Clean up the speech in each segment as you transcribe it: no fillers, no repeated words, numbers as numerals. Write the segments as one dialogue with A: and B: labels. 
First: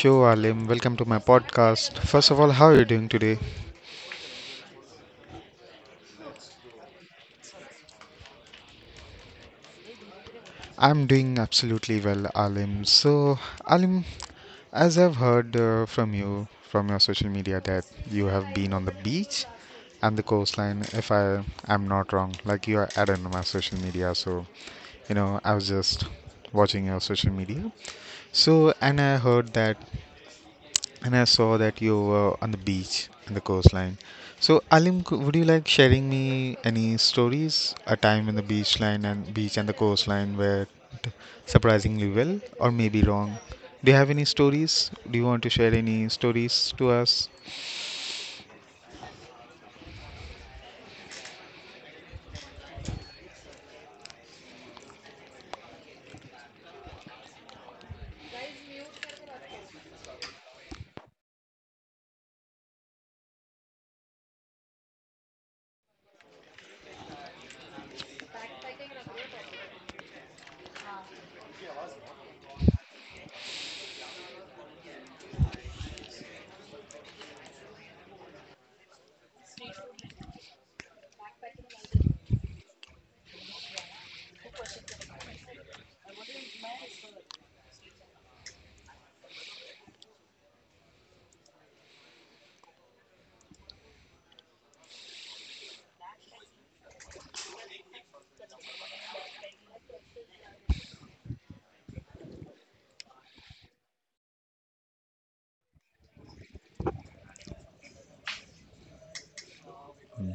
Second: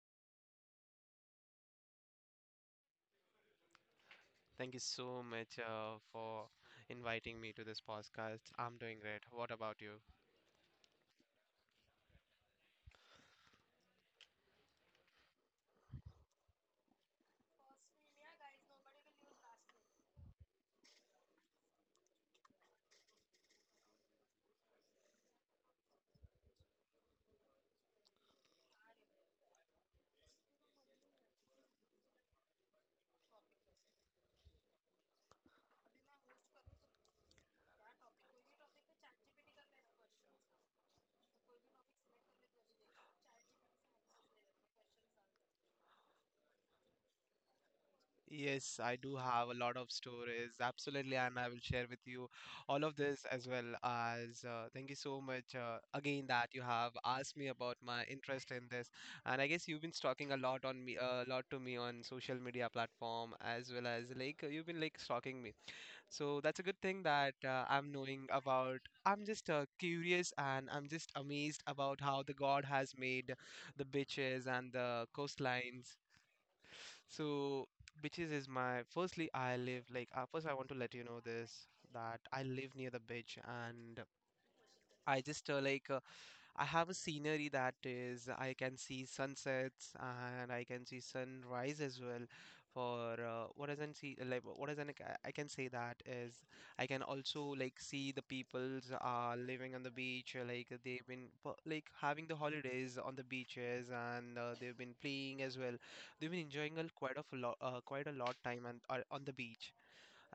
A: show, Alim. Welcome to my podcast. First of all, how are you doing today?
B: Thank you so much for inviting me to this podcast. I'm doing great. What about you?
A: I'm doing absolutely well, Alim. So, Alim, as I've heard from you from your social media that you have been on the beach and the coastline, if I am not wrong, like you are added on my social media. So, you know, I was just watching your social media. So, and I heard that and I saw that you were on the beach in the coastline. So, Alim, would you like sharing me any stories, a time in the beach line and beach and the coastline where t- surprisingly well or maybe wrong? Do you have any stories? Do you want to share any stories to us?
B: Yes, I do have a lot of stories, absolutely, and I will share with you all of this as well as thank you so much again that you have asked me about my interest in this. And I guess you've been stalking a lot on me, a lot to me on social media platform as well as like you've been like stalking me. So that's a good thing that I'm knowing about. I'm just curious and I'm just amazed about how the God has made the beaches and the coastlines. So beaches is my firstly I live like first I want to let you know this that I live near the beach and I just like I have a scenery that is I can see sunsets and I can see sunrise as well. For what does not see like what does not I can say that is I can also like see the peoples are living on the beach like they've been like having the holidays on the beaches and they've been playing as well. They've been enjoying a, quite of a lot quite a lot time and are on the beach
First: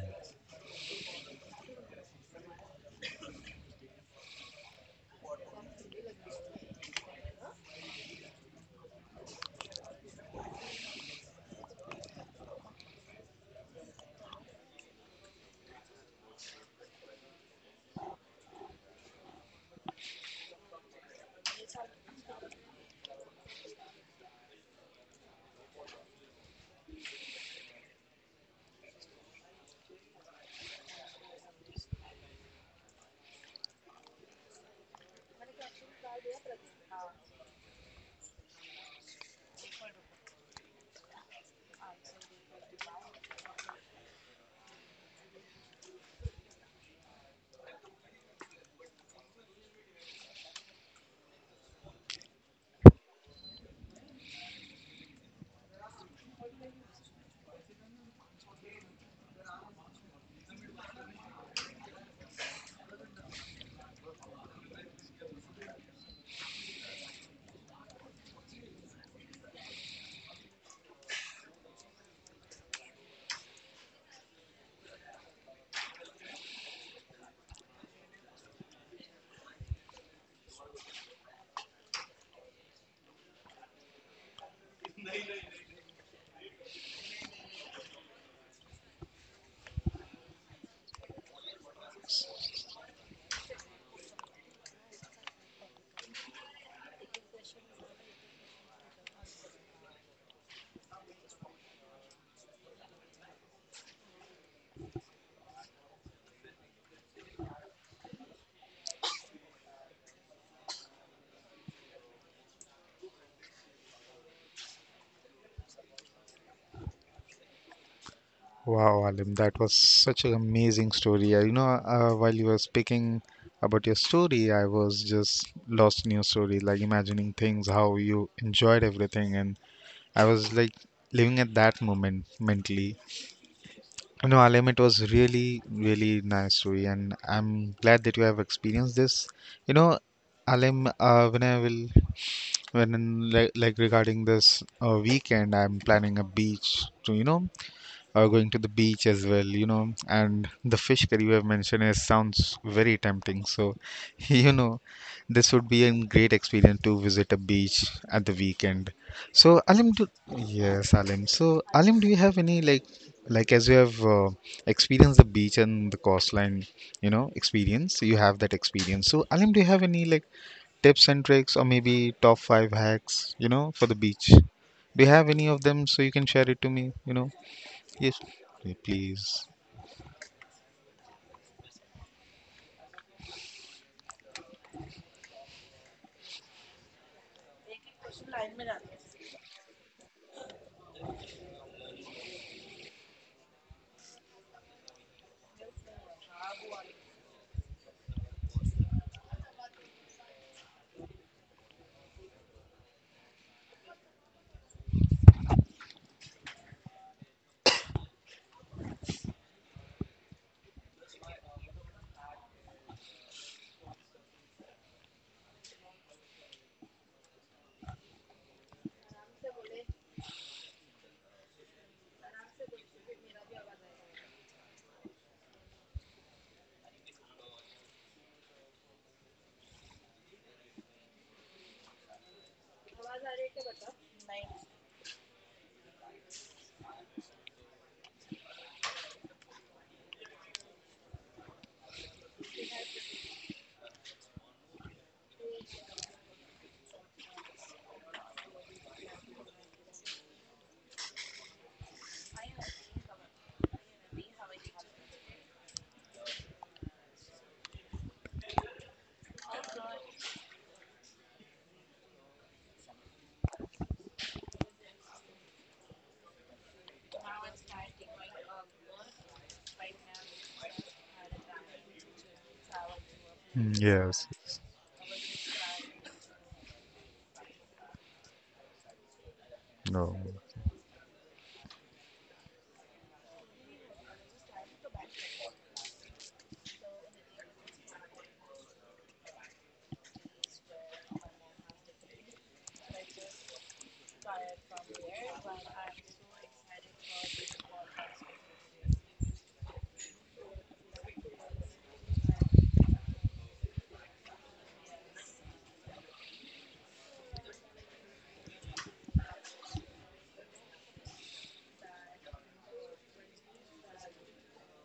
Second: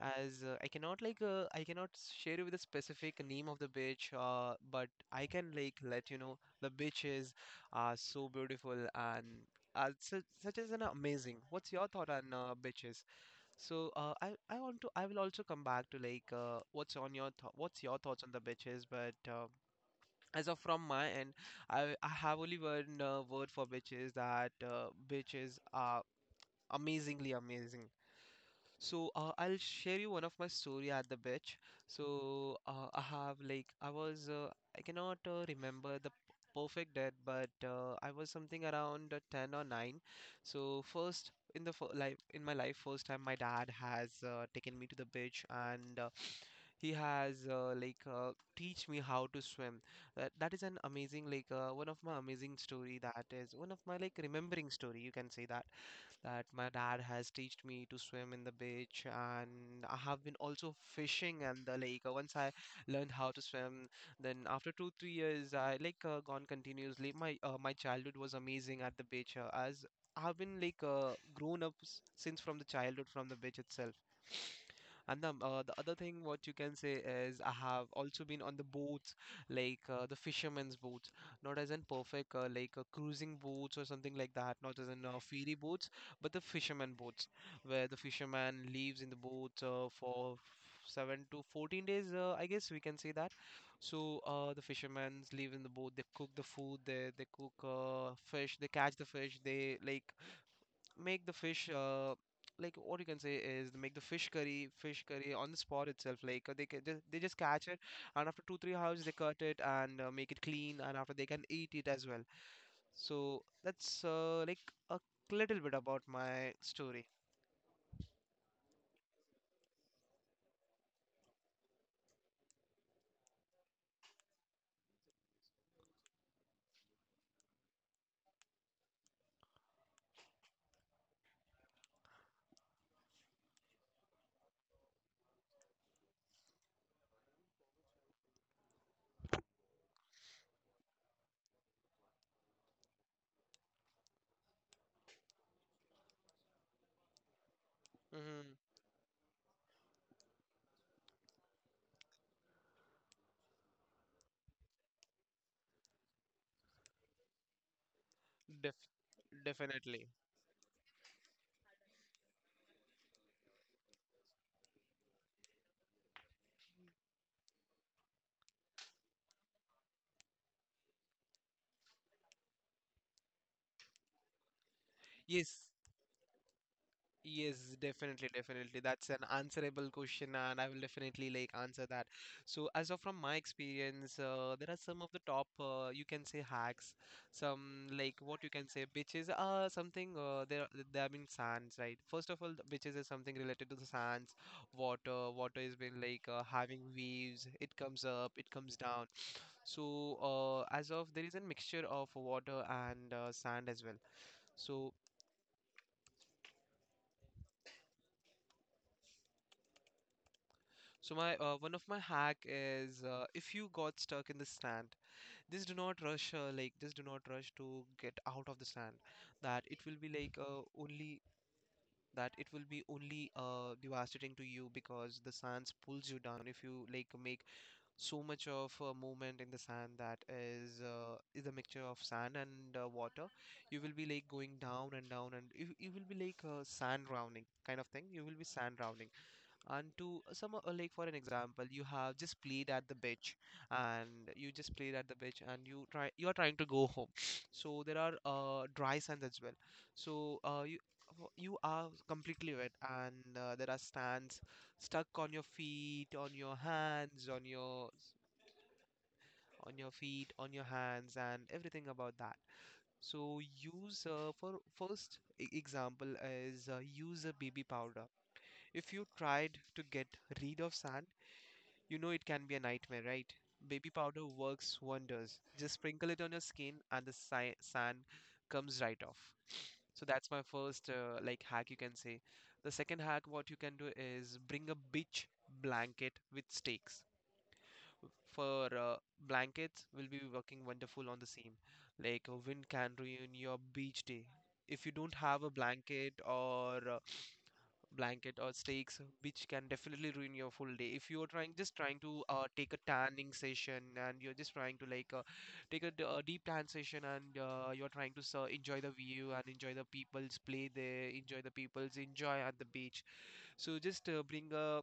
B: as I cannot like I cannot share you with a specific name of the beach, but I can like let you know the beaches are so beautiful and su such as an amazing. What's your thought on beaches? So I want to I will also come back to like what's your thoughts on the beaches, but. As of from my end, I, I have only one word for beaches that beaches are amazingly amazing. So I'll share you one of my story at the beach. So I have like I was I cannot remember the perfect date, but I was something around 10 or 9. So first in the life in my life first time my dad has taken me to the beach and he has like teach me how to swim. That is an amazing like one of my amazing story that is one of my like remembering story you can say that that my dad has taught me to swim in the beach and I have been also fishing and the lake. Once I learned how to swim, then after 2, 3 years, I like gone continuously. My childhood was amazing at the beach as I've been like grown up since from the childhood from the beach itself. And the other thing what you can say is I have also been on the boats, like the fishermen's boats, not as in perfect like cruising boats or something like that, not as in ferry boats, but the fishermen boats, where the fisherman leaves in the boat for 7 to 14 days, I guess we can say that. So the fishermen live in the boat. They cook the food. They cook fish. They catch the fish. They like make the fish like what you can say is they make the fish curry on the spot itself like they ca- they just catch it and after 2 3 hours they cut it and make it clean and after they can eat it as well so that's like a little bit about my story.
A: Wow, Alim, that was such an amazing story. You know, while you were speaking about your story, I was just lost in your story, like imagining things, how you enjoyed everything and I was like living at that moment mentally. No, I'll it was really, really nice story, and I'm glad that you have experienced this. You know, Alim, when I will, when like regarding this weekend, I'm planning a beach to, you know,
B: Hmm.
A: going to the beach as well, you know, and the fish curry you have mentioned is sounds very tempting. So, you know, this would be a great experience to visit a beach at the
B: Def
A: weekend. So, Alim,
B: definitely,
A: do, yes, Alim. So, Alim, do you have any like as you have experienced the beach and the coastline, you know, experience, you have that experience. So, Alim, do you have any like tips and tricks or maybe top five hacks, you know, for the beach? Do you have any of
B: yes.
A: them so you can share it to me, you know?
B: Yes,
A: Yes,
B: definitely, definitely. That's an
A: please.
B: answerable question, and I will definitely like answer that. So, as of from my experience, there are some of the top you can say hacks, some like what you can say bitches are something. There have been sands, right? First of all, the bitches is something related to the sands, water. Water has been like having waves. It comes up, it comes down. So, as of there is a mixture of water and sand as well. So So my one of my hack is if you got stuck in the sand, just do not rush like just do not rush to get out of the sand. That it will be like uh, only that it will be only devastating to you because the sands pulls you down. If you like make so much of movement in the sand that is a mixture of sand and water, you will be like going down and down and you will be like sand drowning kind of thing. You will be sand drowning and to some like for an example you have just played at the beach and you just played at the beach and you are trying to go home so there are dry sands as well so you you are completely wet and there are sands stuck on your feet on your hands on your feet on your hands and everything about that so use for first example is use a baby powder if you tried to get rid of sand you know it can be a nightmare, right?
A: Mm,
B: Baby
A: yes,
B: powder
A: yes.
B: works wonders. Just sprinkle it on your skin and the sand comes right off. So
A: No.
B: that's my first like hack you can say. The second hack what you can do is bring a beach blanket with stakes. For blankets will be working wonderful on the same. Like a wind can ruin your beach day. If you don't have a blanket or blanket or steaks which can definitely ruin your full day if you're trying just trying to take a tanning session and you're just trying to like take a a deep tan session and you're trying to enjoy the view and enjoy the people's play there enjoy the people's enjoy at the beach so just bring a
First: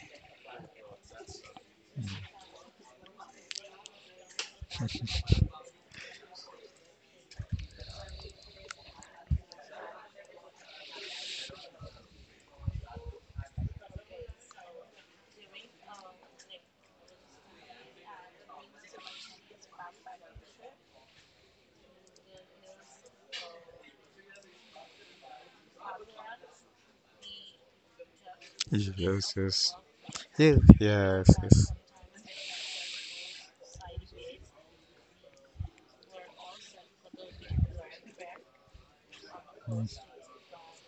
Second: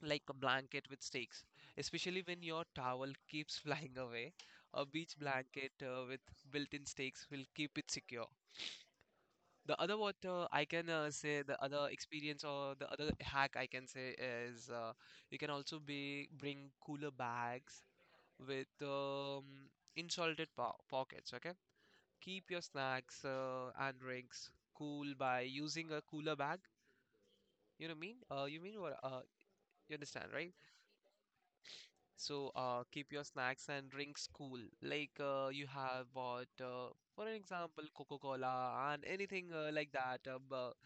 B: like a blanket with steaks especially when your towel keeps flying away a beach blanket with built-in stakes will keep it secure. The other what I can say, the other experience or the other hack I can say is you can also be bring cooler bags with insulated po pockets. Okay, keep your snacks and drinks cool by using a cooler bag. You know what I mean? You mean
A: Yes,
B: what?
A: yes.
B: You understand, right?
A: Yes, yes, yes.
B: So keep your snacks and drinks cool. Like you have bought, for an example, Coca-Cola and anything like that. Uh, bu-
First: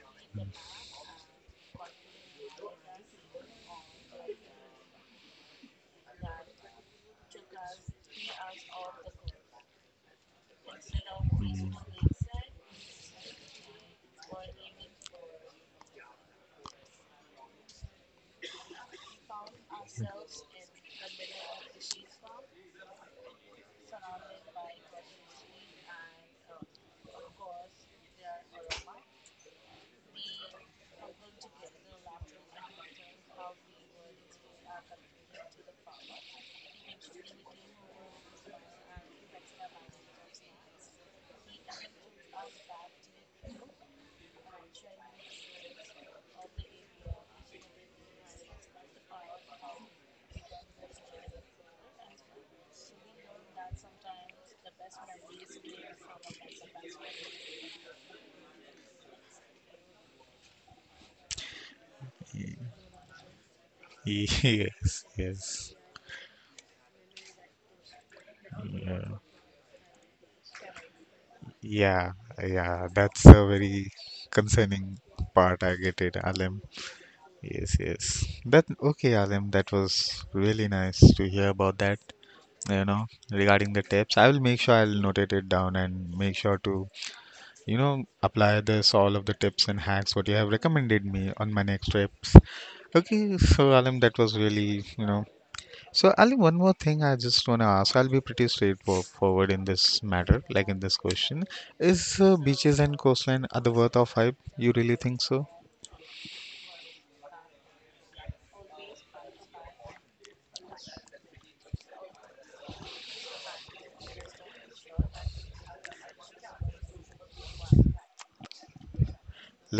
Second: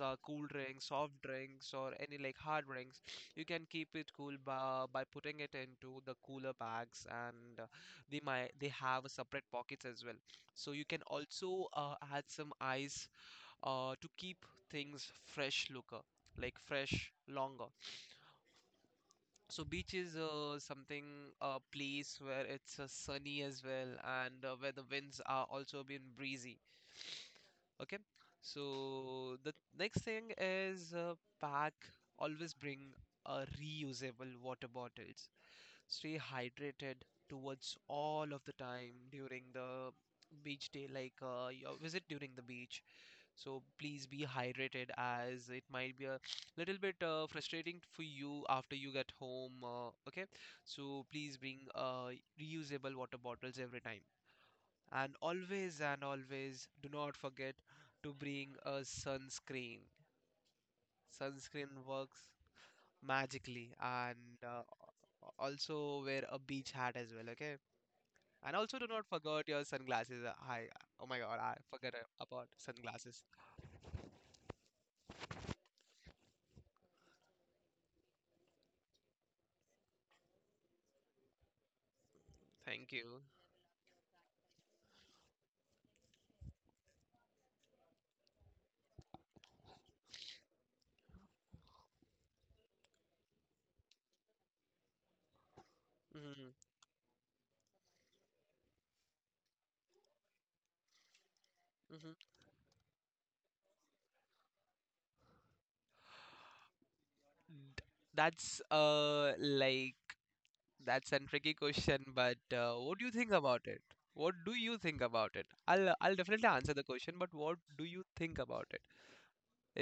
B: uh, Cool drinks, soft drinks, or any like hard drinks, you can keep it cool by putting it into the cooler bags, and they have separate pockets as well. So you can also add some ice to keep things fresh looker, like fresh longer. So beach is something a place where it's sunny as well, and where the winds are also been breezy. Okay, so the next thing is pack. Always bring a reusable water bottles. Stay hydrated towards all of the time during the beach day, like your visit during the beach. So please be hydrated, as it might be a little bit frustrating for you after you get home. Okay, so please bring reusable water bottles every time. And always do not forget to bring a sunscreen. Sunscreen works magically and uh,
A: Yes, yes.
B: also wear a beach hat as well, okay? And also do not forget your sunglasses. I Oh my God, I forgot
A: Yeah,
B: about
A: yeah.
B: sunglasses.
A: That's a very concerning part. I get it, Alem. Yes, yes. That okay, Alem. That was really nice to hear about that. You
B: Thank
A: know,
B: you.
A: regarding the tips, I will make sure I'll notate it down and make sure to, you know, apply this all of the tips and hacks what you have recommended me on my next trips. Okay, so Alim, that was really, you know, so Alim,
B: Hmm.
A: one more thing I just want to ask, I'll be pretty straightforward in this matter, like in this question is,
B: Hmm.
A: beaches and coastline are the worth of hype, you really think so?
B: That's uh like that's a tricky question, but what do you think about it? What do you think about it? I'll definitely answer the question, but what do you think about it?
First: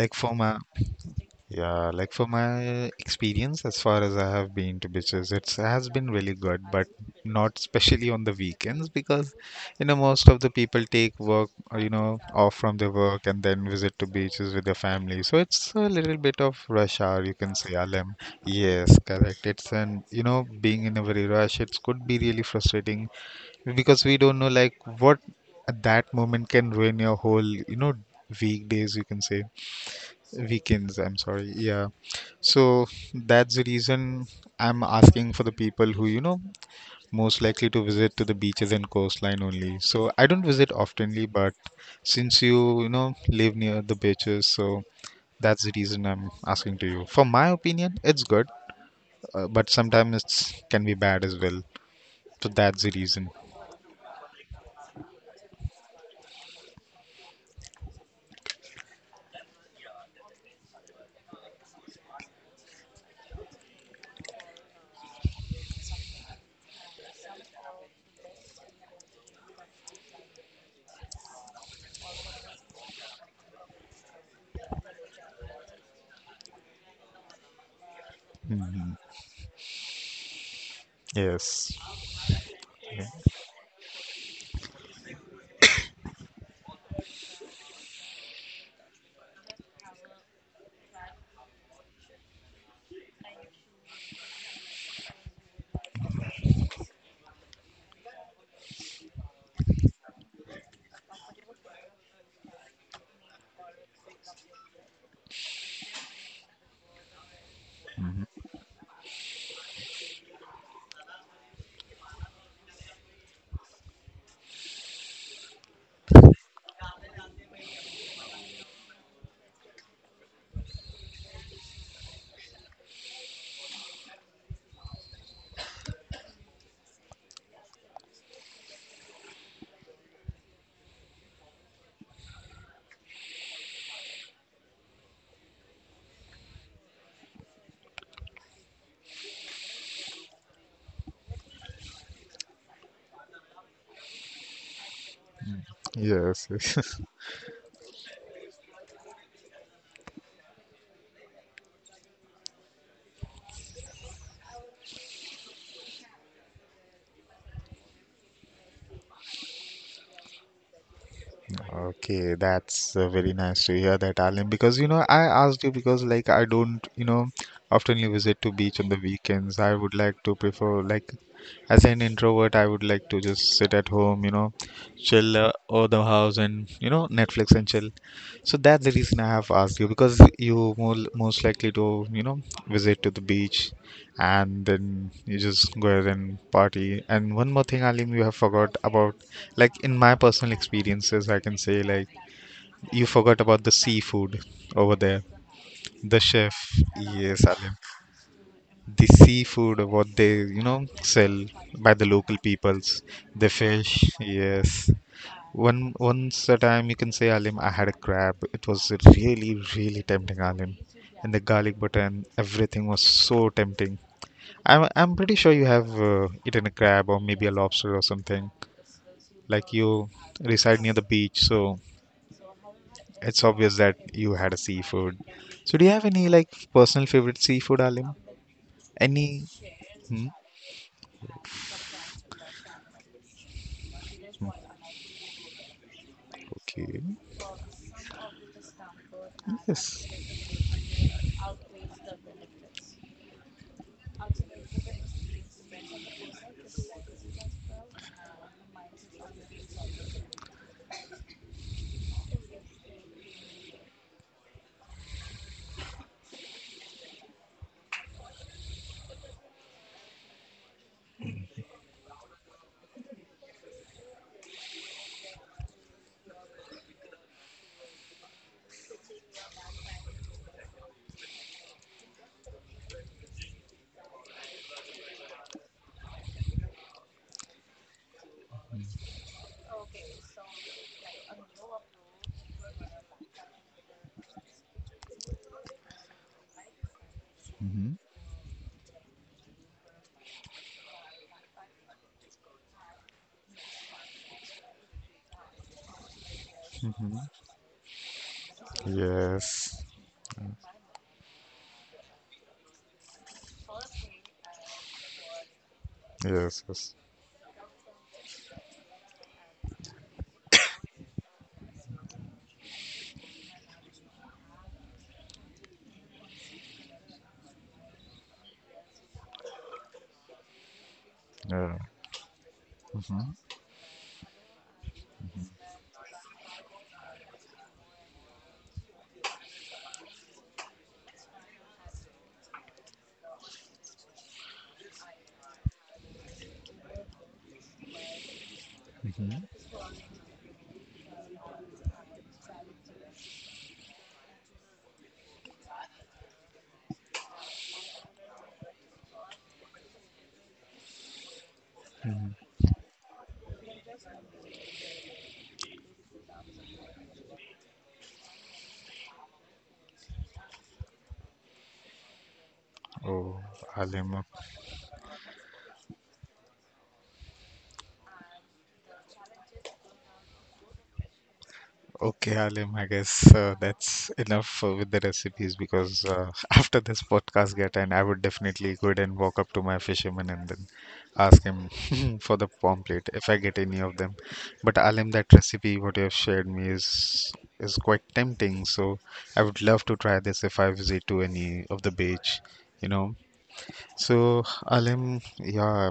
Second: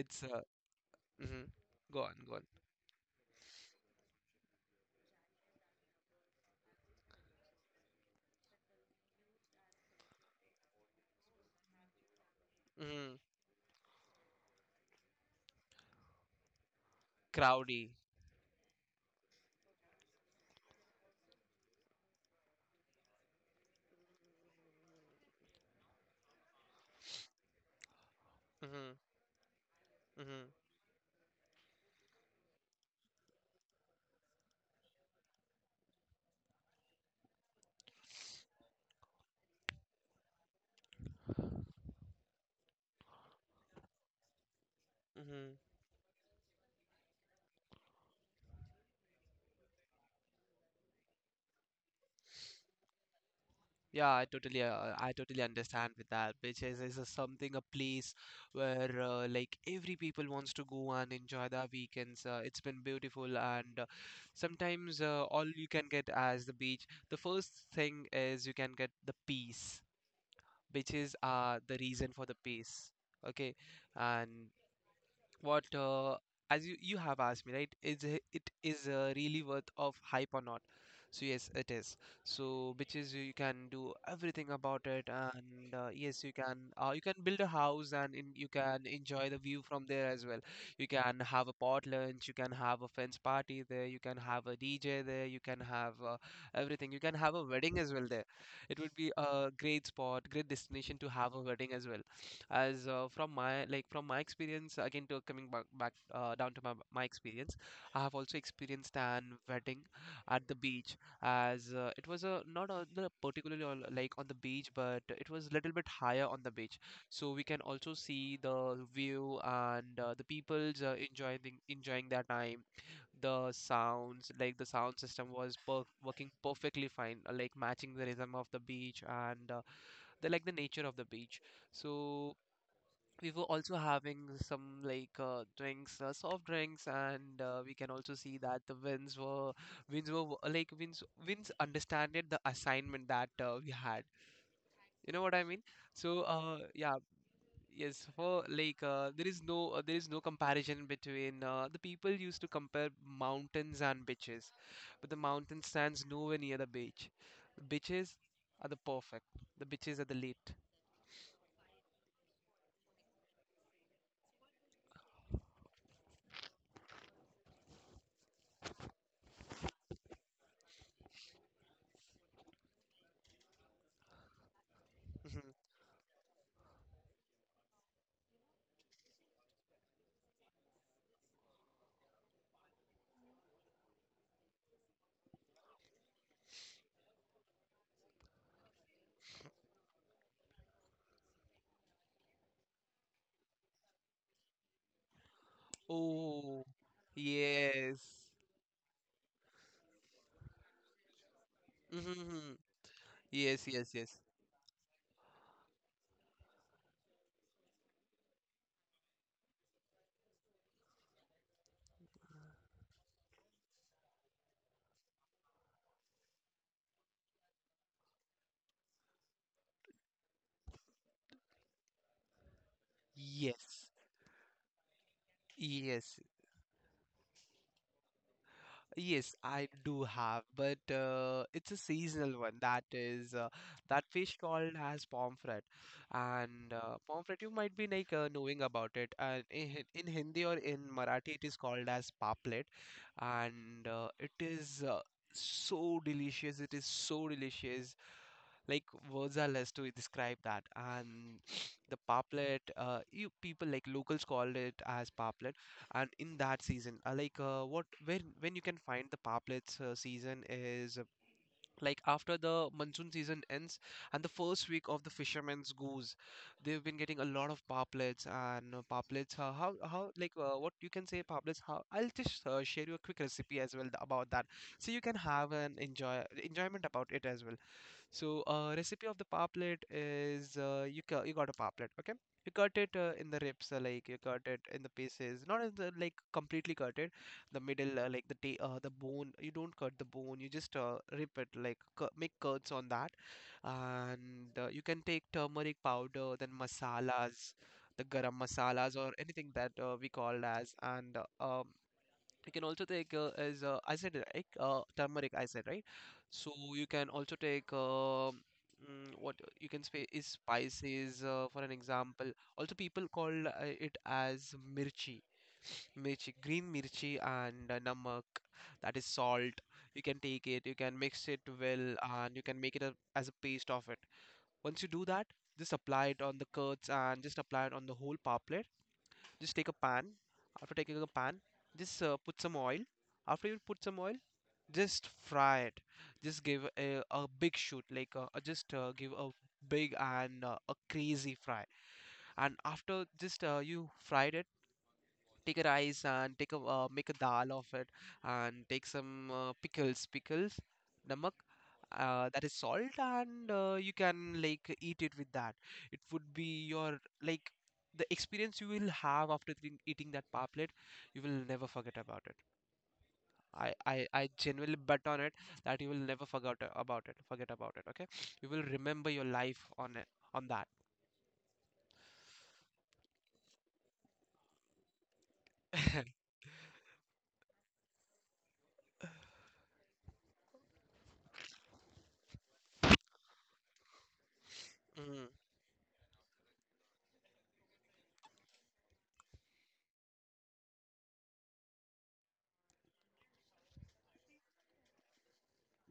A: Like for my,
B: Hmm.
A: yeah,
B: Go
A: like
B: on,
A: for
B: go on.
A: my experience, as far as I have been to beaches, it has been really good, but not especially on the weekends because, you know, most of the people take work, you know, off from their
B: Mm-hmm.
A: work and then visit to beaches with their family. So it's a little bit of rush hour, you can say,
B: Crowdy.
A: Alem. Yes, correct. It's an, you know, being in a very rush, it could be really frustrating because we don't know, like, what at that moment can ruin your whole, you know, weekdays,
B: Mm-hmm.
A: you can say,
B: Mm-hmm.
A: weekends, I'm sorry, yeah. So that's the reason I'm asking for the people who, you know, most likely to visit to the beaches and coastline only, so I don't visit oftenly, but since you know, live near the beaches, so
B: Mm-hmm.
A: that's the reason I'm asking to you for my opinion. It's good, but sometimes it's can be bad as well, so that's the reason.
B: Yeah, I totally understand with that. Which is a something a place where like every people wants to go and enjoy their weekends. It's been beautiful, and sometimes all you can get as the beach. The first thing is you can get the peace, which is the reason for the peace. Okay, and what as you have asked me, right, is it it is
A: Hmm.
B: really worth of hype or not? So yes, it is.
A: Yes,
B: So which is you can do everything about it, and yes, you can build a house and in, you can enjoy the view from there as well. You can have a pot lunch, you can have a friends party there, you can have a DJ there, you can have everything, you can have a wedding as well there. It would be a great spot, great destination to have a wedding as well. As from my, like from my experience, again to coming back down to my experience, I have also experienced an wedding at the beach. As It was a not on the particularly on, like on the beach, but it was a little bit higher on the beach, so we can also see the view. And the people's enjoying enjoying their time. The sounds, like the sound system was per working perfectly fine, like matching the rhythm of the beach, and the like the nature of the beach. So we were also having some like drinks, soft drinks, and we can also see that the winds were w- like winds winds understanded the assignment that we had. You know what I mean? So
A: yes.
B: yeah,
A: Yes.
B: yes. For like there is no comparison between the people used to compare mountains and beaches, but the mountain stands nowhere near the beach. The beaches are the perfect. The beaches are the late.
A: Okay, that's very nice to hear that, Alim. Because you know, I asked you because like I don't, you know, oftenly visit to beach on the weekends. I would like to prefer like as an introvert, I would like to just sit at home, you know, chill over the house and, you know, Netflix and chill. So that's the reason I have asked you, because you more most likely to, you know, visit to the beach and then you just go ahead and party. And one more thing, Alim, you have forgot about, like in my personal experiences I can say, like, you forgot about the seafood over there, the chef,
B: Oh
A: yes, Alim,
B: yes.
A: the seafood what they, you know, sell by the local peoples, the
B: Yes, yes,
A: fish,
B: yes.
A: yes. One once a time, you can say, Alim, I had a crab. It was really, really tempting, Alim, and the garlic butter and everything was so tempting. I'm pretty sure you have eaten a crab or maybe a lobster or something. Like you reside near the beach, so it's obvious
B: Yes,
A: that you had a seafood. So do you have
B: yes,
A: any like personal favorite seafood, Alim?
B: yes,
A: Any?
B: I do
A: Hmm?
B: have, but it's a seasonal one. That is that fish called as pomfret. And
A: Okay.
B: pomfret, you might be like knowing about it. And in, in
A: Yes.
B: Hindi or in Marathi, it is called as paplet, and it is so delicious. It is so delicious. Like words are less to describe that. And the paplet, you people like locals called it as paplet. And in that season, like what when you can find the paplets, season is. Like after the monsoon season ends and the first week of the fisherman's goose, they've been getting a lot of paplets and paplets. How like what you can say paplets? How, I'll just share you a quick recipe as well about that, so you can have an enjoyment about it as well. So, recipe of the paplet is you got a paplet, okay? You cut it in the ribs, like you cut it in the pieces, not in the like completely cut it, the
A: Hmm.
B: middle, like the bone. You don't cut the bone, you just rip it, like cu make cuts on that, and you can take turmeric powder, then masalas, the garam masalas or anything that
A: Yes.
B: we call as, and you can also take as I said, like turmeric. I said right. So
A: Yes.
B: you
A: Yes.
B: can also take what you can say is spices. For an example, also people call it as mirchi, mirchi, green mirchi, and namak. That is salt. You can take it. You can mix it
A: Yeah.
B: well, and you can make it as a paste of it. Once you do that, just apply it on the curds and just apply it on the whole palm. Just take a pan. After taking a pan, just put some oil. After you put some oil, just fry it. Just give a big shoot, like just give a
A: Hmm?
B: big and a crazy fry. And after just you fried it, take a rice and take a make a dal of it, and take some pickles, namak, that is salt, and you can like eat it with that. It would be your like the experience you will have after eating that paplet, you will never forget about it.
A: Oh,
B: I
A: Alim.
B: genuinely bet on it that you will never forget about it, okay? You will remember your life on it on
A: Okay, Alim, I guess that's enough with the recipes, because
B: that.
A: after this podcast get and I would definitely go ahead and walk up to my fisherman and then ask him for the pomfret if I get any of them. But Alim, that recipe what you have shared me is quite tempting, so I would love to try this if I visit to any of the beach, you know. So Alim, yeah,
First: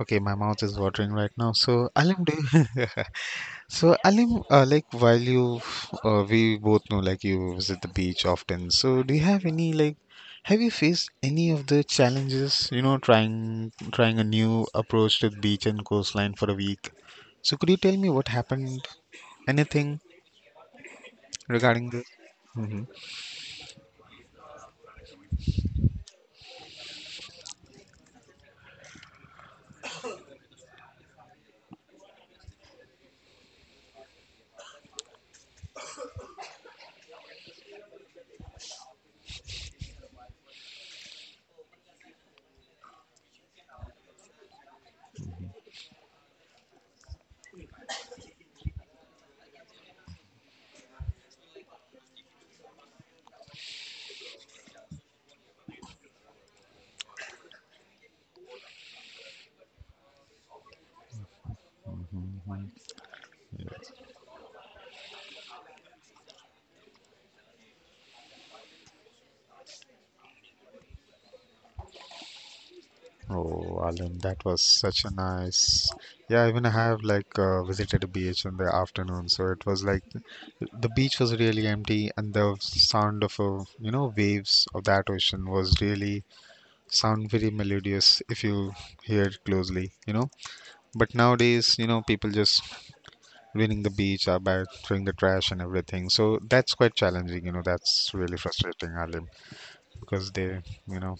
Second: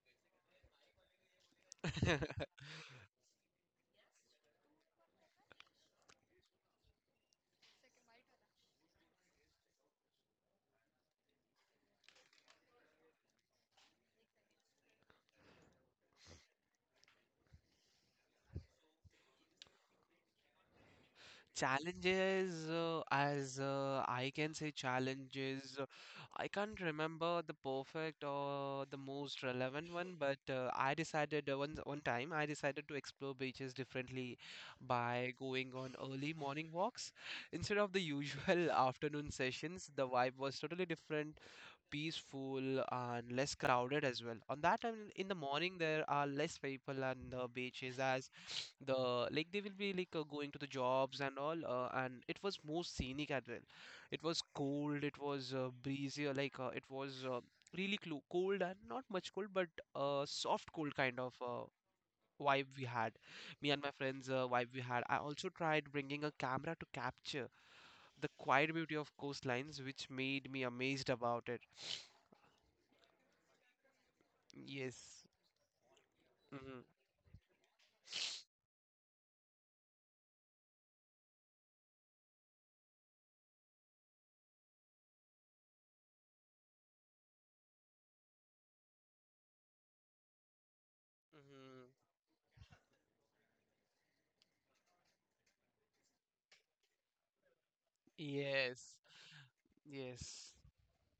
A: okay, my mouth is watering right now. So Alim, do you so, Alim, like while you, we both know like you visit the beach often. So, do you have any like, have you faced any of the challenges? You know, trying a new approach to the beach and coastline for a week. So, could you tell me what happened? Anything regarding this?
B: Challenges,
A: Mm-hmm.
B: as I can say, challenges. I can't remember the perfect or the most relevant one, but I decided one time I decided to explore beaches differently by going on early morning walks instead of the usual afternoon sessions. The vibe was totally different, peaceful and less crowded as well. On that time in the morning, there are less people on the beaches as the like they will be like going to the jobs and all, and it was more scenic as well. It was cold, it was breezy, like it was really clo cold and not much cold, but soft cold kind of. Vibe we had, me and my friends, vibe we had. I also tried bringing a camera to capture the quiet beauty of coastlines, which made me amazed about it.
A: Oh, Alan, that was such a
B: Yes.
A: nice. Yeah, even I
B: Mm-hmm.
A: have like visited a beach in the afternoon, so it was like the beach was really empty, and the sound of a, you know, waves of that ocean was really sound very melodious if you hear it closely, you know. But nowadays, you know,
B: Mm-hmm.
A: people just ruining the beach by throwing the trash and everything. So that's quite challenging, you know. That's really frustrating,
B: Yes.
A: Alim, because
B: Yes.
A: they, you know,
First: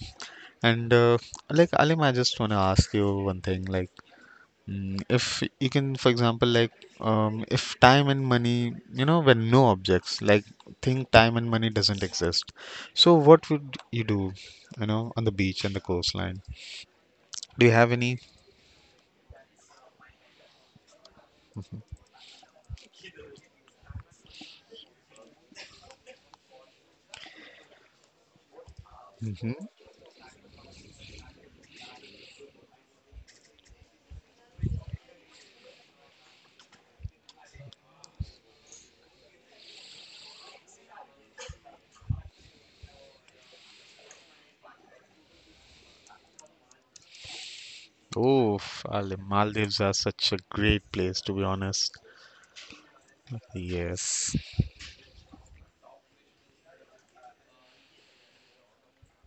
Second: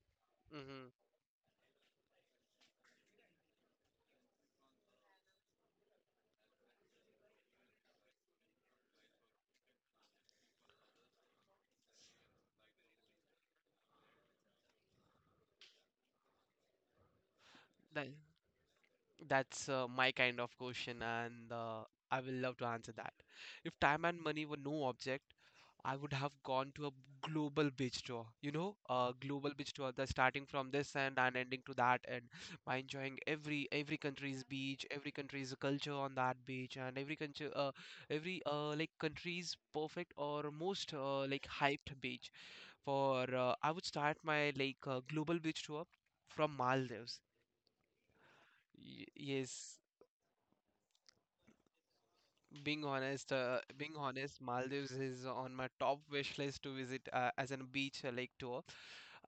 B: Mm-hmm.
A: and like Alim, I just want to ask you one thing, like. Mm, if you can for example like if time and money, you know, when no objects, like think time and money doesn't exist, so what would you do, you know, on the beach and the coastline? Do you have
B: That,
A: any?
B: that's my kind of question, and I will love to answer that. If time and money were no object, I would have gone to a global beach tour. You know, a global
A: Mm-hmm.
B: beach tour, the starting from this end and ending to that end, by enjoying every country's beach, every country's culture on that beach, and every country, every like country's perfect or most like hyped beach. For I would start my like global beach tour from Maldives.
A: Oh,
B: Y
A: Ale,
B: Yes,
A: Maldives are such a great place, to be honest.
B: being
A: Yes.
B: honest, Maldives is on my top wish list to visit as a beach like tour.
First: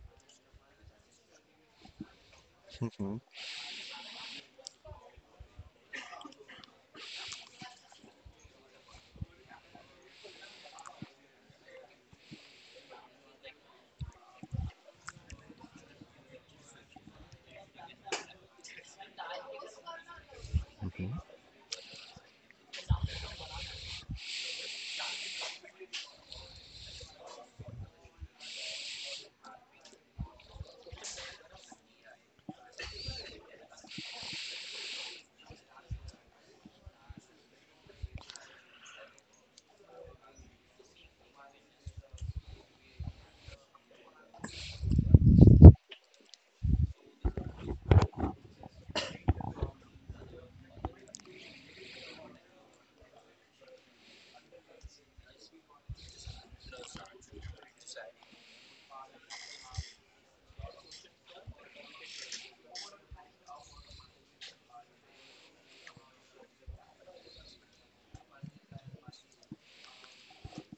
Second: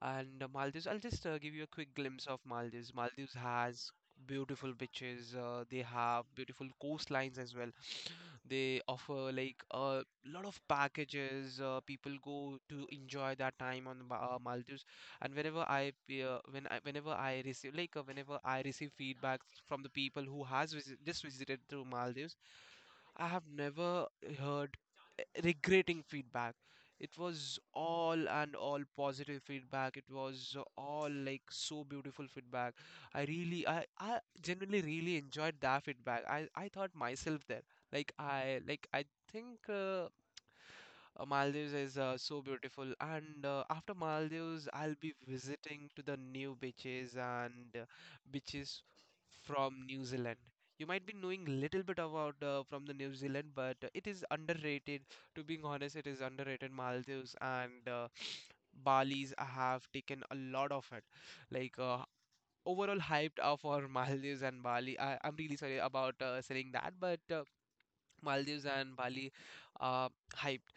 B: And Maldives, I'll just give you a quick glimpse of Maldives.
A: Hmm.
B: Maldives has beautiful beaches. They have beautiful coastlines as well. They offer like a lot of packages. People go to enjoy that time on the Maldives. And whenever I whenever I receive like whenever I receive feedback from the people who has just visited to Maldives, I have never heard regretting feedback. It was all and all positive feedback. It was all like so beautiful feedback. I really, I genuinely really enjoyed that feedback. I thought myself there. Like I think Maldives is so beautiful, and after Maldives, I'll be visiting to the new beaches and beaches from New Zealand. You might be knowing little bit about from the New Zealand, but it is underrated. To being honest, it is underrated. Maldives and Bali's have taken a lot of it. Like overall hyped up for Maldives and Bali. I'm really sorry about saying that, but Maldives and Bali are hyped.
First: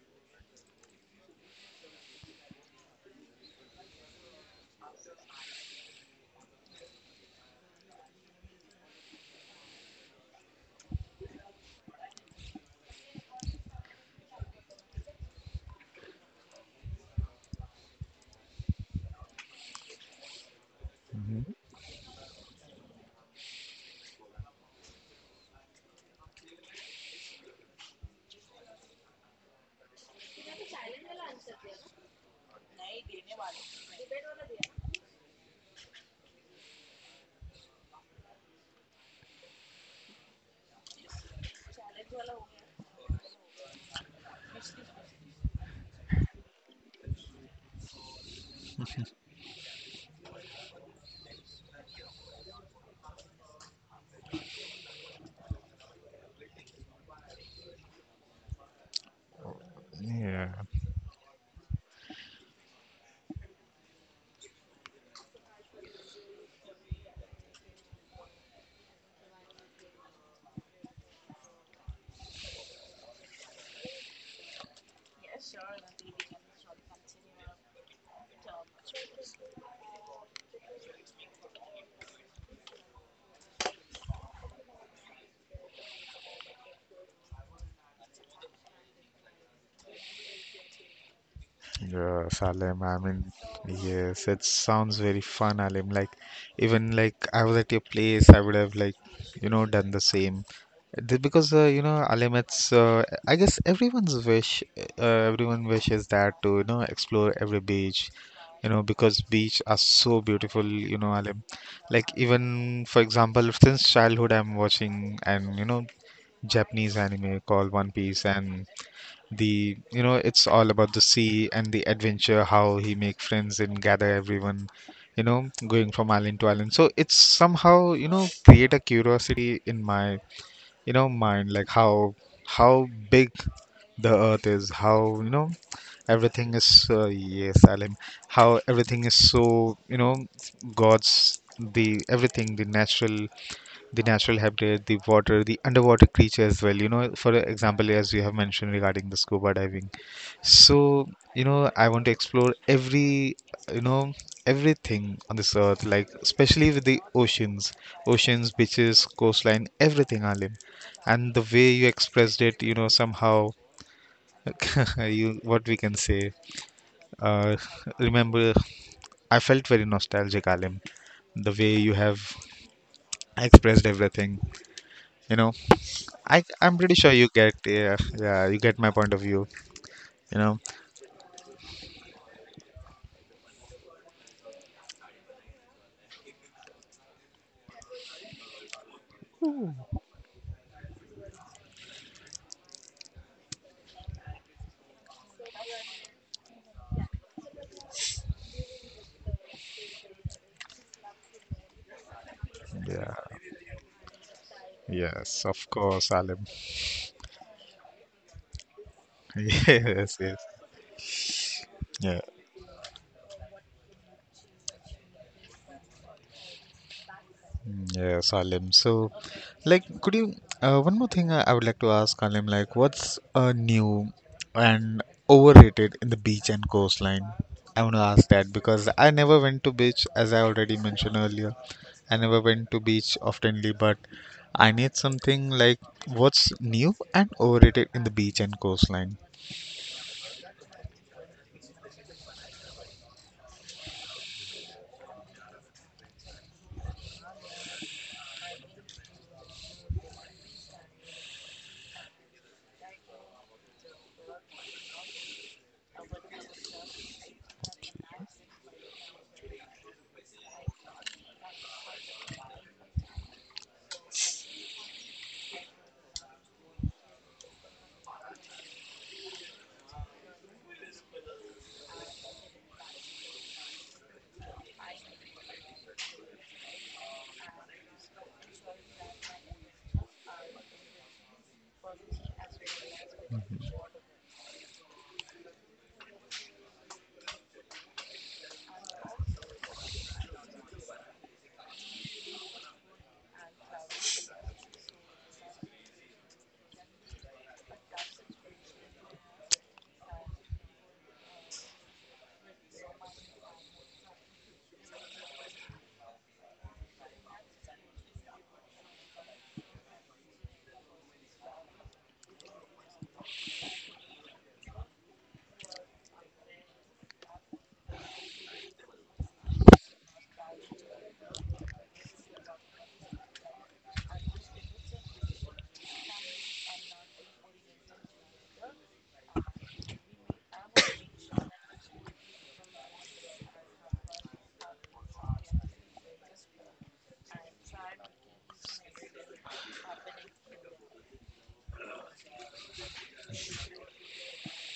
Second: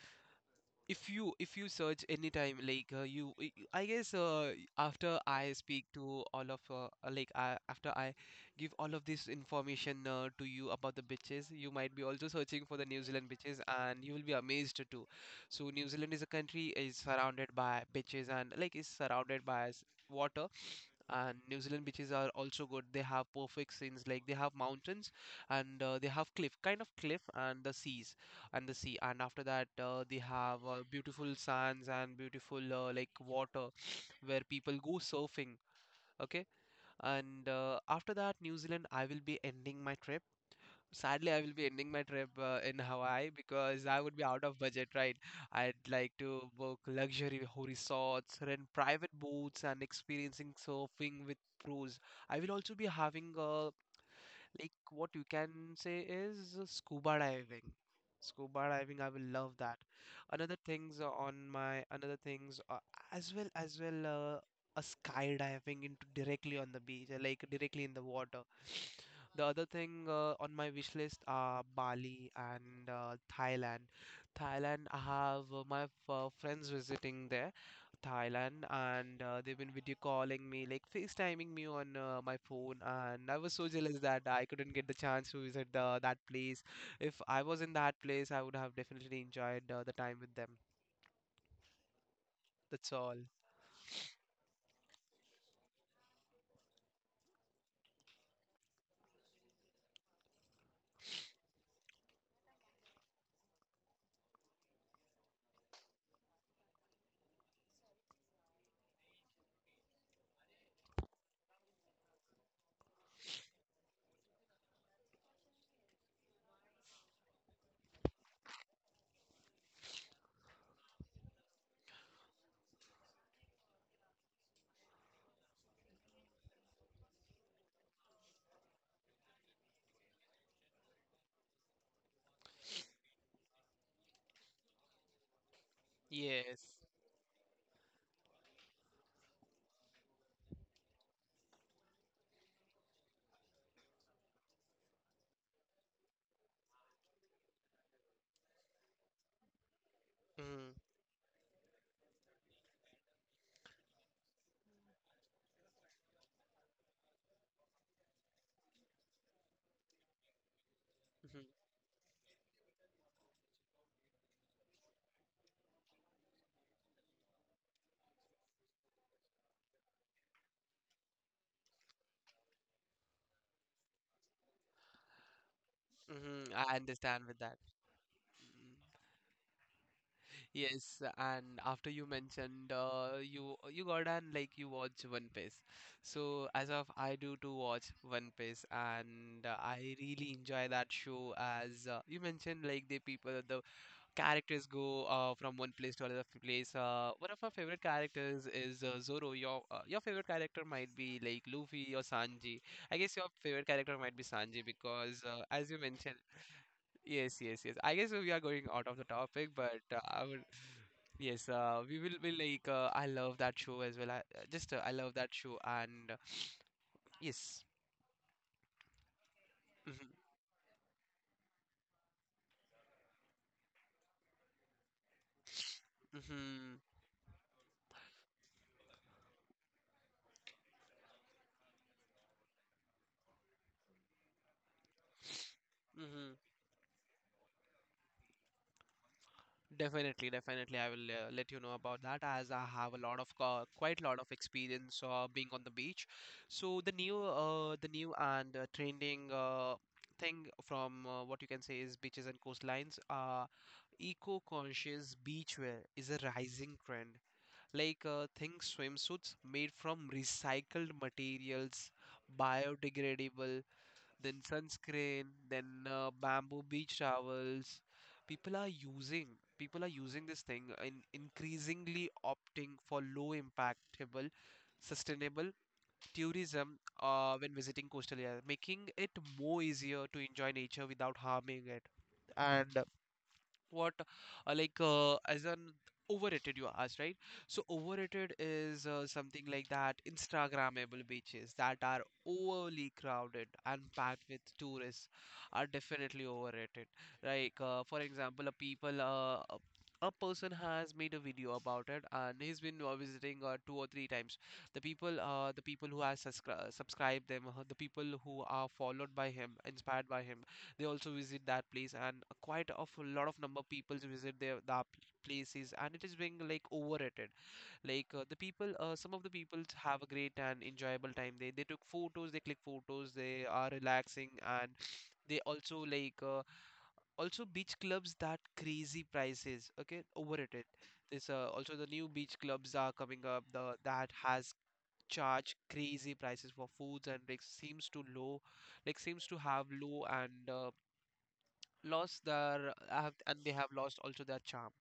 B: If you search anytime, like I guess after I speak to all of like after I give all of this information to you about the beaches, you might be also searching for the New Zealand beaches, and you will be amazed too. So New Zealand is a country is surrounded by beaches and like is surrounded by water, and New Zealand beaches are also good. They have perfect scenes, like they have mountains, and they have cliff, kind of cliff, and the seas and the sea. And after that, they have beautiful sands and beautiful like water where people go surfing. Okay, and after that, New Zealand, I will be ending my trip, sadly I will be ending my trip in Hawaii because I would be out of budget, right? I'd like to book luxury resorts, rent private boats, and experiencing surfing with pros. I will also be having a like what you can say is scuba diving, I will love that.
A: Yeah.
B: Another things on my another things as well, a skydiving into directly on the beach, like directly in the water. The other thing on my wish list are Bali and Thailand. Thailand, I have my friends visiting there, Thailand, and they've been video calling me, like FaceTiming me on my phone. And I was so jealous that I couldn't get the chance to visit that place. If I was in that place, I would have definitely enjoyed the time with them.
A: Yeah, Salem,
B: That's
A: I
B: all.
A: mean, yes, it sounds very fun, Alim. Like, even like I was at your place, I would have like, you know, done the same. Because you know, Alim, it's I guess everyone's wish, uh, everyone wishes that to, you know, explore every beach, you know, because beach are so beautiful, you know, Alim. Like even for example, since childhood, I'm watching and, you know, Japanese anime called One Piece, and the, you know, it's all about the sea and the adventure, how he make friends and gather everyone, you know, going from island to island. So it's somehow, you know, create a curiosity in my, you know, mind, like how big the earth is, how, you know, everything
B: Yes.
A: is yes, Alim, how everything is, so, you know, God's, the everything, the natural, the natural habitat, the water, the underwater creature as well, you know, for example, as you have mentioned regarding the scuba diving,
B: Mm-hmm.
A: so, you know, I want to explore every, you know, everything on this earth, like especially with the oceans, oceans, beaches, coastline, everything, Alim. And the way you expressed it, you know, somehow you what we can say uh, remember, I felt very nostalgic, Alim, the way you have expressed everything, you know. I,
B: Mm-hmm. I
A: I'm pretty sure
B: understand
A: you
B: with that.
A: get, yeah, yeah, you get my point of view, you know.
B: Yes, and after you mentioned you got and like you watch One Piece. So as of I do to watch One Piece, and I really enjoy that show. As you mentioned, like the people, the characters go from one place to another place. One of my favorite characters is Zoro. Your favorite character might be like Luffy or Sanji. I guess
A: Yeah,
B: your favorite character might be Sanji because
A: yes, of
B: as you
A: course,
B: mentioned.
A: Alim.
B: Yes, yes, yes. I guess we are going out of the topic, but
A: Yes,
B: I would.
A: yes.
B: Yes, we will
A: Yeah.
B: be like I love that show as well. I just I love that show and yes.
A: Mm, yes, Alim. So, like,
B: Hmm.
A: could you, one more thing I would like to ask, Alim, like, what's new and overrated in the beach and
B: Hmm.
A: coastline? I want to ask that because I never went to beach, as I already mentioned earlier. I never went to beach oftenly, but I need something like
B: Hmm.
A: what's new and overrated in the beach and coastline.
B: Definitely, definitely, I will let you know about that as I have a lot of quite a lot of experience being on the beach. So the new and trending thing from what you can say is beaches and coastlines. Eco-conscious beachwear is a rising trend, think swimsuits made from recycled materials, biodegradable, then sunscreen, then bamboo beach towels. People are using, people are using this thing and increasingly opting for low impactable, sustainable tourism when visiting coastal areas, making it more easier to enjoy nature without harming it. And what, as an overrated, you asked, right? So overrated is something like that. Instagrammable beaches that are overly crowded and packed with tourists are definitely overrated. For example, a person has made a video about it and he's been visiting two or three times. The people who has subscribed them, the people who are followed by him, inspired by him, they also visit that place, and a quite of a lot of number of people visit their that places, and it is being like overrated. The people, some of the people have a great and enjoyable time. They took photos, they click photos, they are relaxing, and they also also beach clubs that crazy prices, okay, overrated. This, also the new beach clubs are coming up, the that has charge crazy prices for foods and like seems to low, like seems to have low and lost their have, and they have lost also their charm.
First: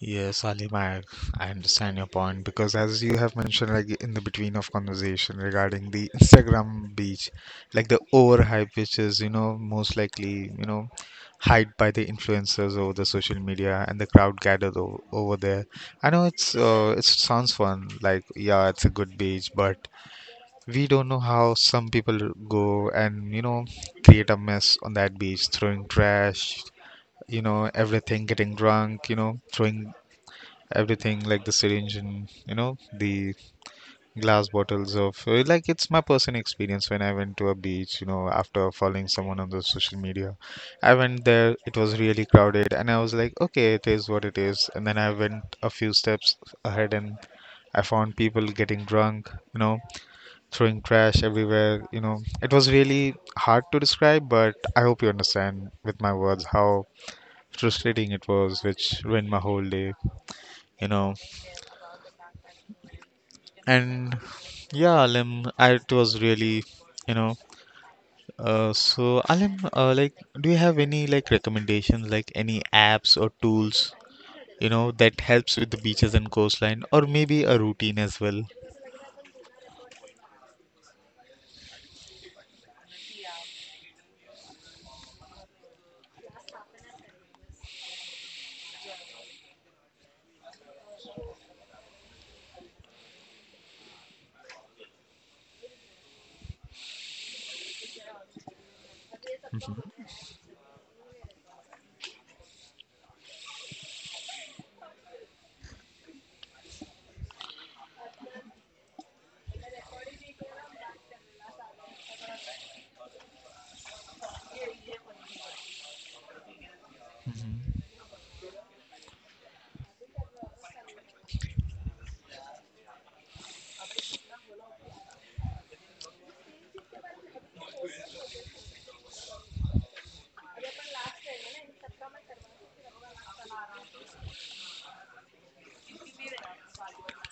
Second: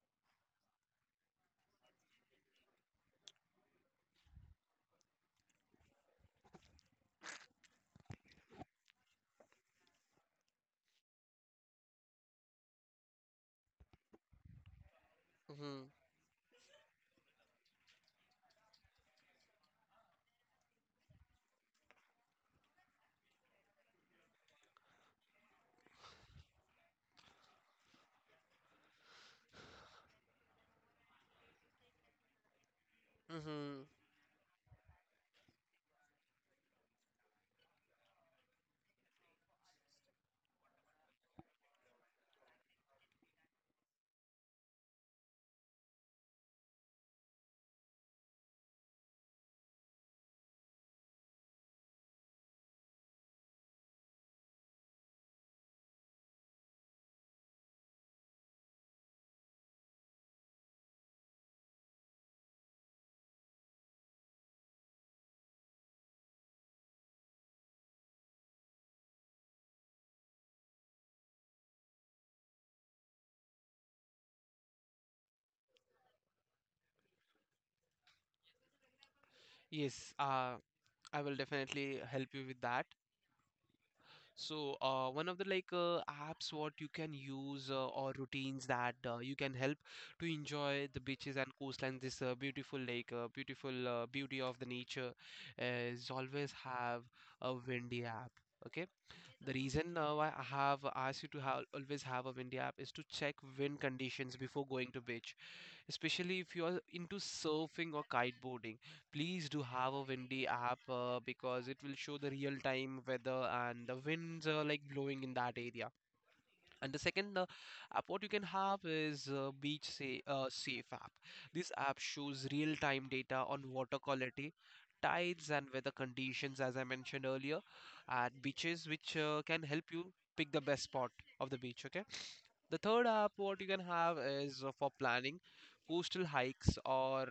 A: Yes, Ali Mag, I understand your point, because as you have mentioned like in the between of conversation regarding the Instagram beach, like the overhype which is, you know, most likely, you know, hyped by the influencers over the social media and the crowd gathered o over there.
B: Mm-hmm.
A: I know it's it sounds fun, like yeah, it's a good beach, but we don't know how some people go and, you know, create a mess on that beach, throwing trash, you know, everything getting drunk, you know, throwing everything like the syringe and, you know, the
B: Mm-hmm.
A: glass bottles of like it's my personal experience when I went to a beach, you know, after following someone on the social media, I went there, it was really crowded, and I was like okay, it is what it is, and then I went a few steps ahead and I found people getting drunk, you know, throwing trash everywhere, you know, it was really hard to describe, but I hope you understand with my words how frustrating it was, which ruined my whole day, you know. And yeah, Alim, I, it was really, you know, so Alim, like, do you have any like recommendations, like any apps or tools, you know, that helps with the beaches and coastline, or maybe a routine as well?
B: Yes, I will definitely help you with that. So, one of the apps what you can use or routines that you can help to enjoy the beaches and coastline, this beautiful beautiful beauty of the nature, is always have a windy app. Okay, the reason why I have asked you to have always have a windy app is to check wind conditions before going to beach, especially if you are into surfing or kiteboarding. Please do have a windy app because it will show the real time weather and the winds are like blowing in that area. And the second, app what you can have is beach safe app. This app shows real time data on water quality, tides and weather conditions, as I mentioned earlier, at beaches, which can help you pick the best spot of the beach, okay. The third app what you can have is for planning coastal hikes or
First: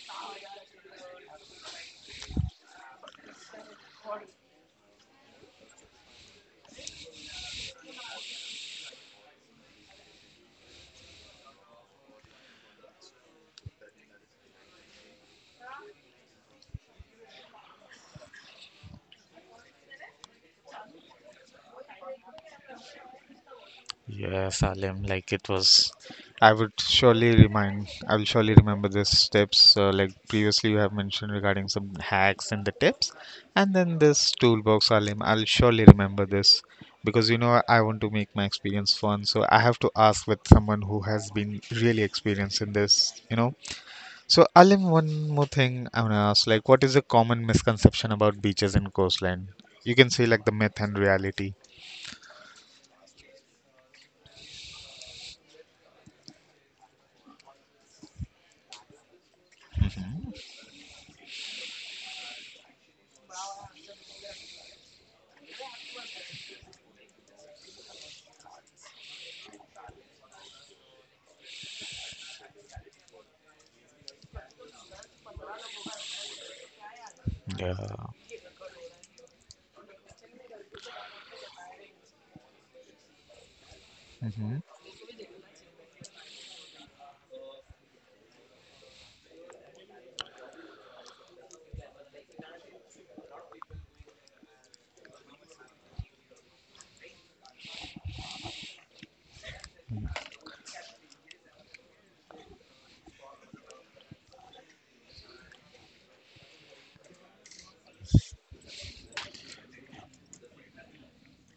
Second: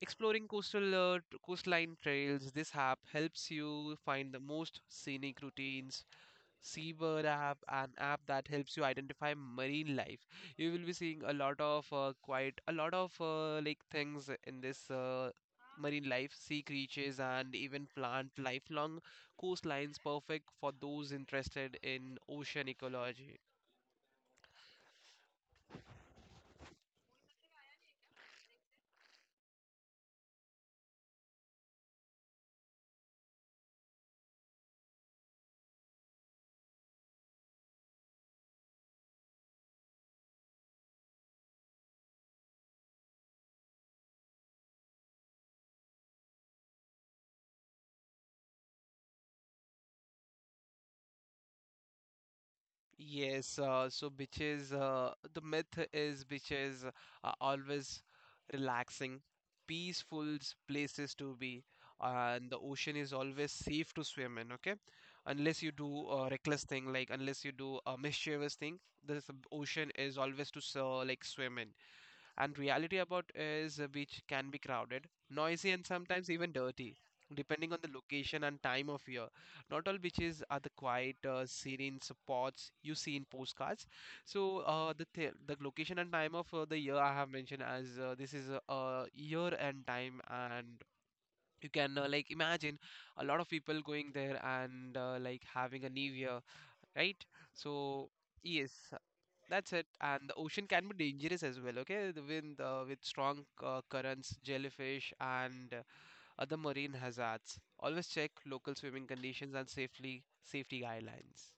B: exploring coastal coastline trails. This app helps you find the most scenic routines. Seabird app, an app that helps you identify marine life. You will be seeing a lot of quite a lot of like things in this, marine life, sea creatures, and even plant lifelong coastlines, perfect for those interested in ocean ecology.
A: Yeah, Salem, like it was. I would surely remind, I will surely remember these steps, like previously you have mentioned regarding some hacks and the tips, and then this toolbox, Salim. I'll surely remember this because you know I want to make my experience fun, so I have to ask with someone who has been really experienced in this, you know. So, Alim, one more thing I want to ask, like, what is a common misconception about beaches and coastline? You can say like the myth and reality.
B: Yes, so beaches, the myth is beaches are always relaxing, peaceful places to be, and the ocean is always safe to swim in, okay? Unless you do a reckless thing, like unless you do a mischievous thing, this ocean is always to swim in. And reality about is which can be crowded, noisy, and sometimes even dirty, depending
A: Yeah.
B: on the location and time of year. Not all beaches are the quiet, serene spots you see in postcards. So
A: Mhm.
B: the location and time of the year I have mentioned as this is a year and time and. You can imagine a lot of people going there and having a new year, right? So yes, that's it. And the ocean can be dangerous as well, okay? The wind, with strong currents, jellyfish, and other marine hazards. Always check local swimming conditions and safely safety guidelines.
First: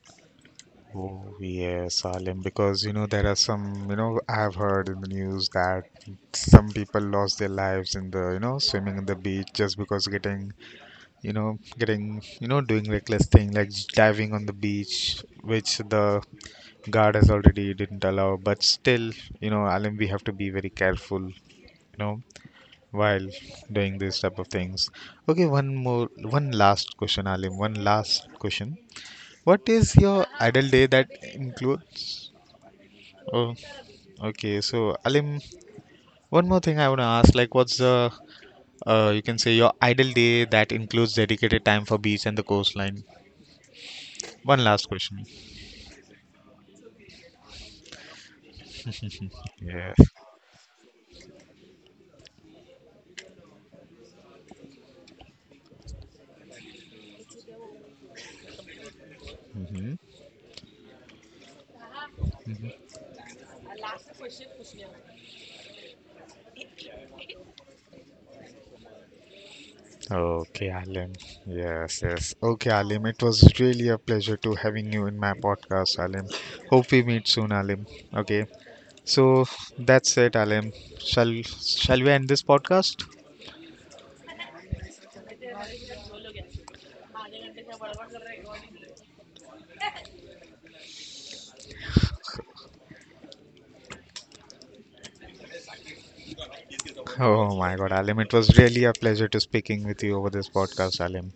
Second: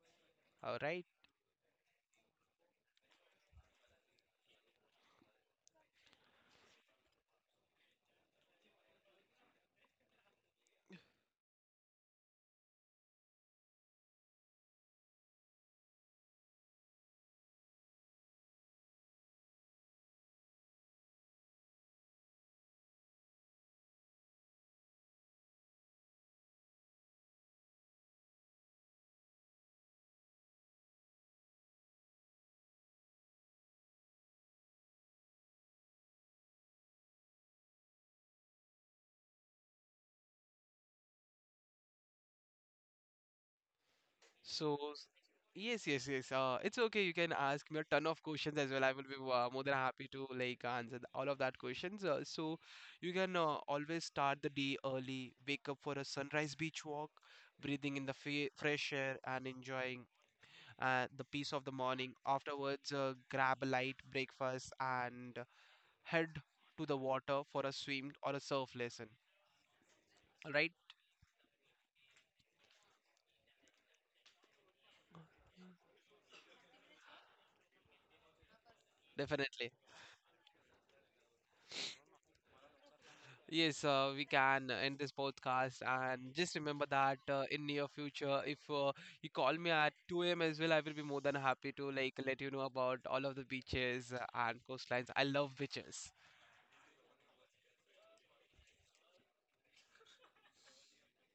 B: All right.
A: Oh yes, Alim, because you know there are some, you know, I've heard in the news that some people lost their lives in the, you know, swimming in the beach just because getting, you know, doing reckless thing like diving on the beach, which the guard has already didn't allow. But still, you know, Alim, we have to be very careful, you know, while doing these type of things. Okay, one more, one last question, Alim, one last question. What is your idle day that includes? Oh, okay, so Alim, one more thing I want to ask, like, what's the, you can say your ideal day that includes dedicated time for beach and the coastline? One
B: So,
A: last
B: s-
A: question.
B: yes, yes, yes. It's okay. You can ask me a ton of questions as well. I will be more than
A: Yeah.
B: happy to like answer all of that questions. You can always start the day early, wake up for a sunrise beach walk, breathing in the fe fresh air, and
A: Mm-hmm.
B: enjoying the peace of the morning. Afterwards, grab a light breakfast and head to the water for a swim or a surf lesson. All
A: Okay,
B: right,
A: Alim. Yes, yes. Okay, Alim. It was really a pleasure to having you in my podcast, Alim. Hope we meet soon, Alim. Okay. So
B: definitely.
A: that's it, Alim. Shall shall we end this podcast?
B: Yes, we can end this podcast and just remember that in near future, if you call me at 2 a.m. as well, I will be more than happy to like let you know about all of the beaches and coastlines. I love beaches.
A: Oh my God, Alim, it was really a pleasure to speaking with you over this podcast, Alim.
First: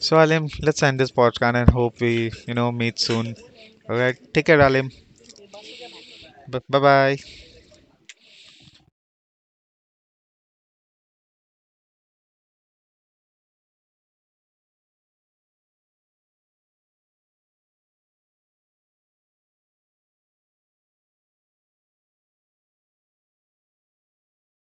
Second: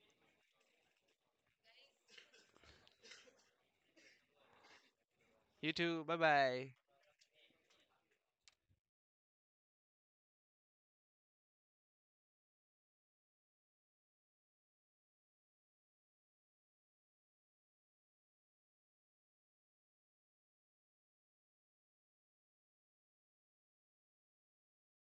A: So, Alim, let's end this podcast and hope we, you know, meet soon. All right, take care, Alim.
B: You too. Bye
A: Bye
B: bye.
A: bye.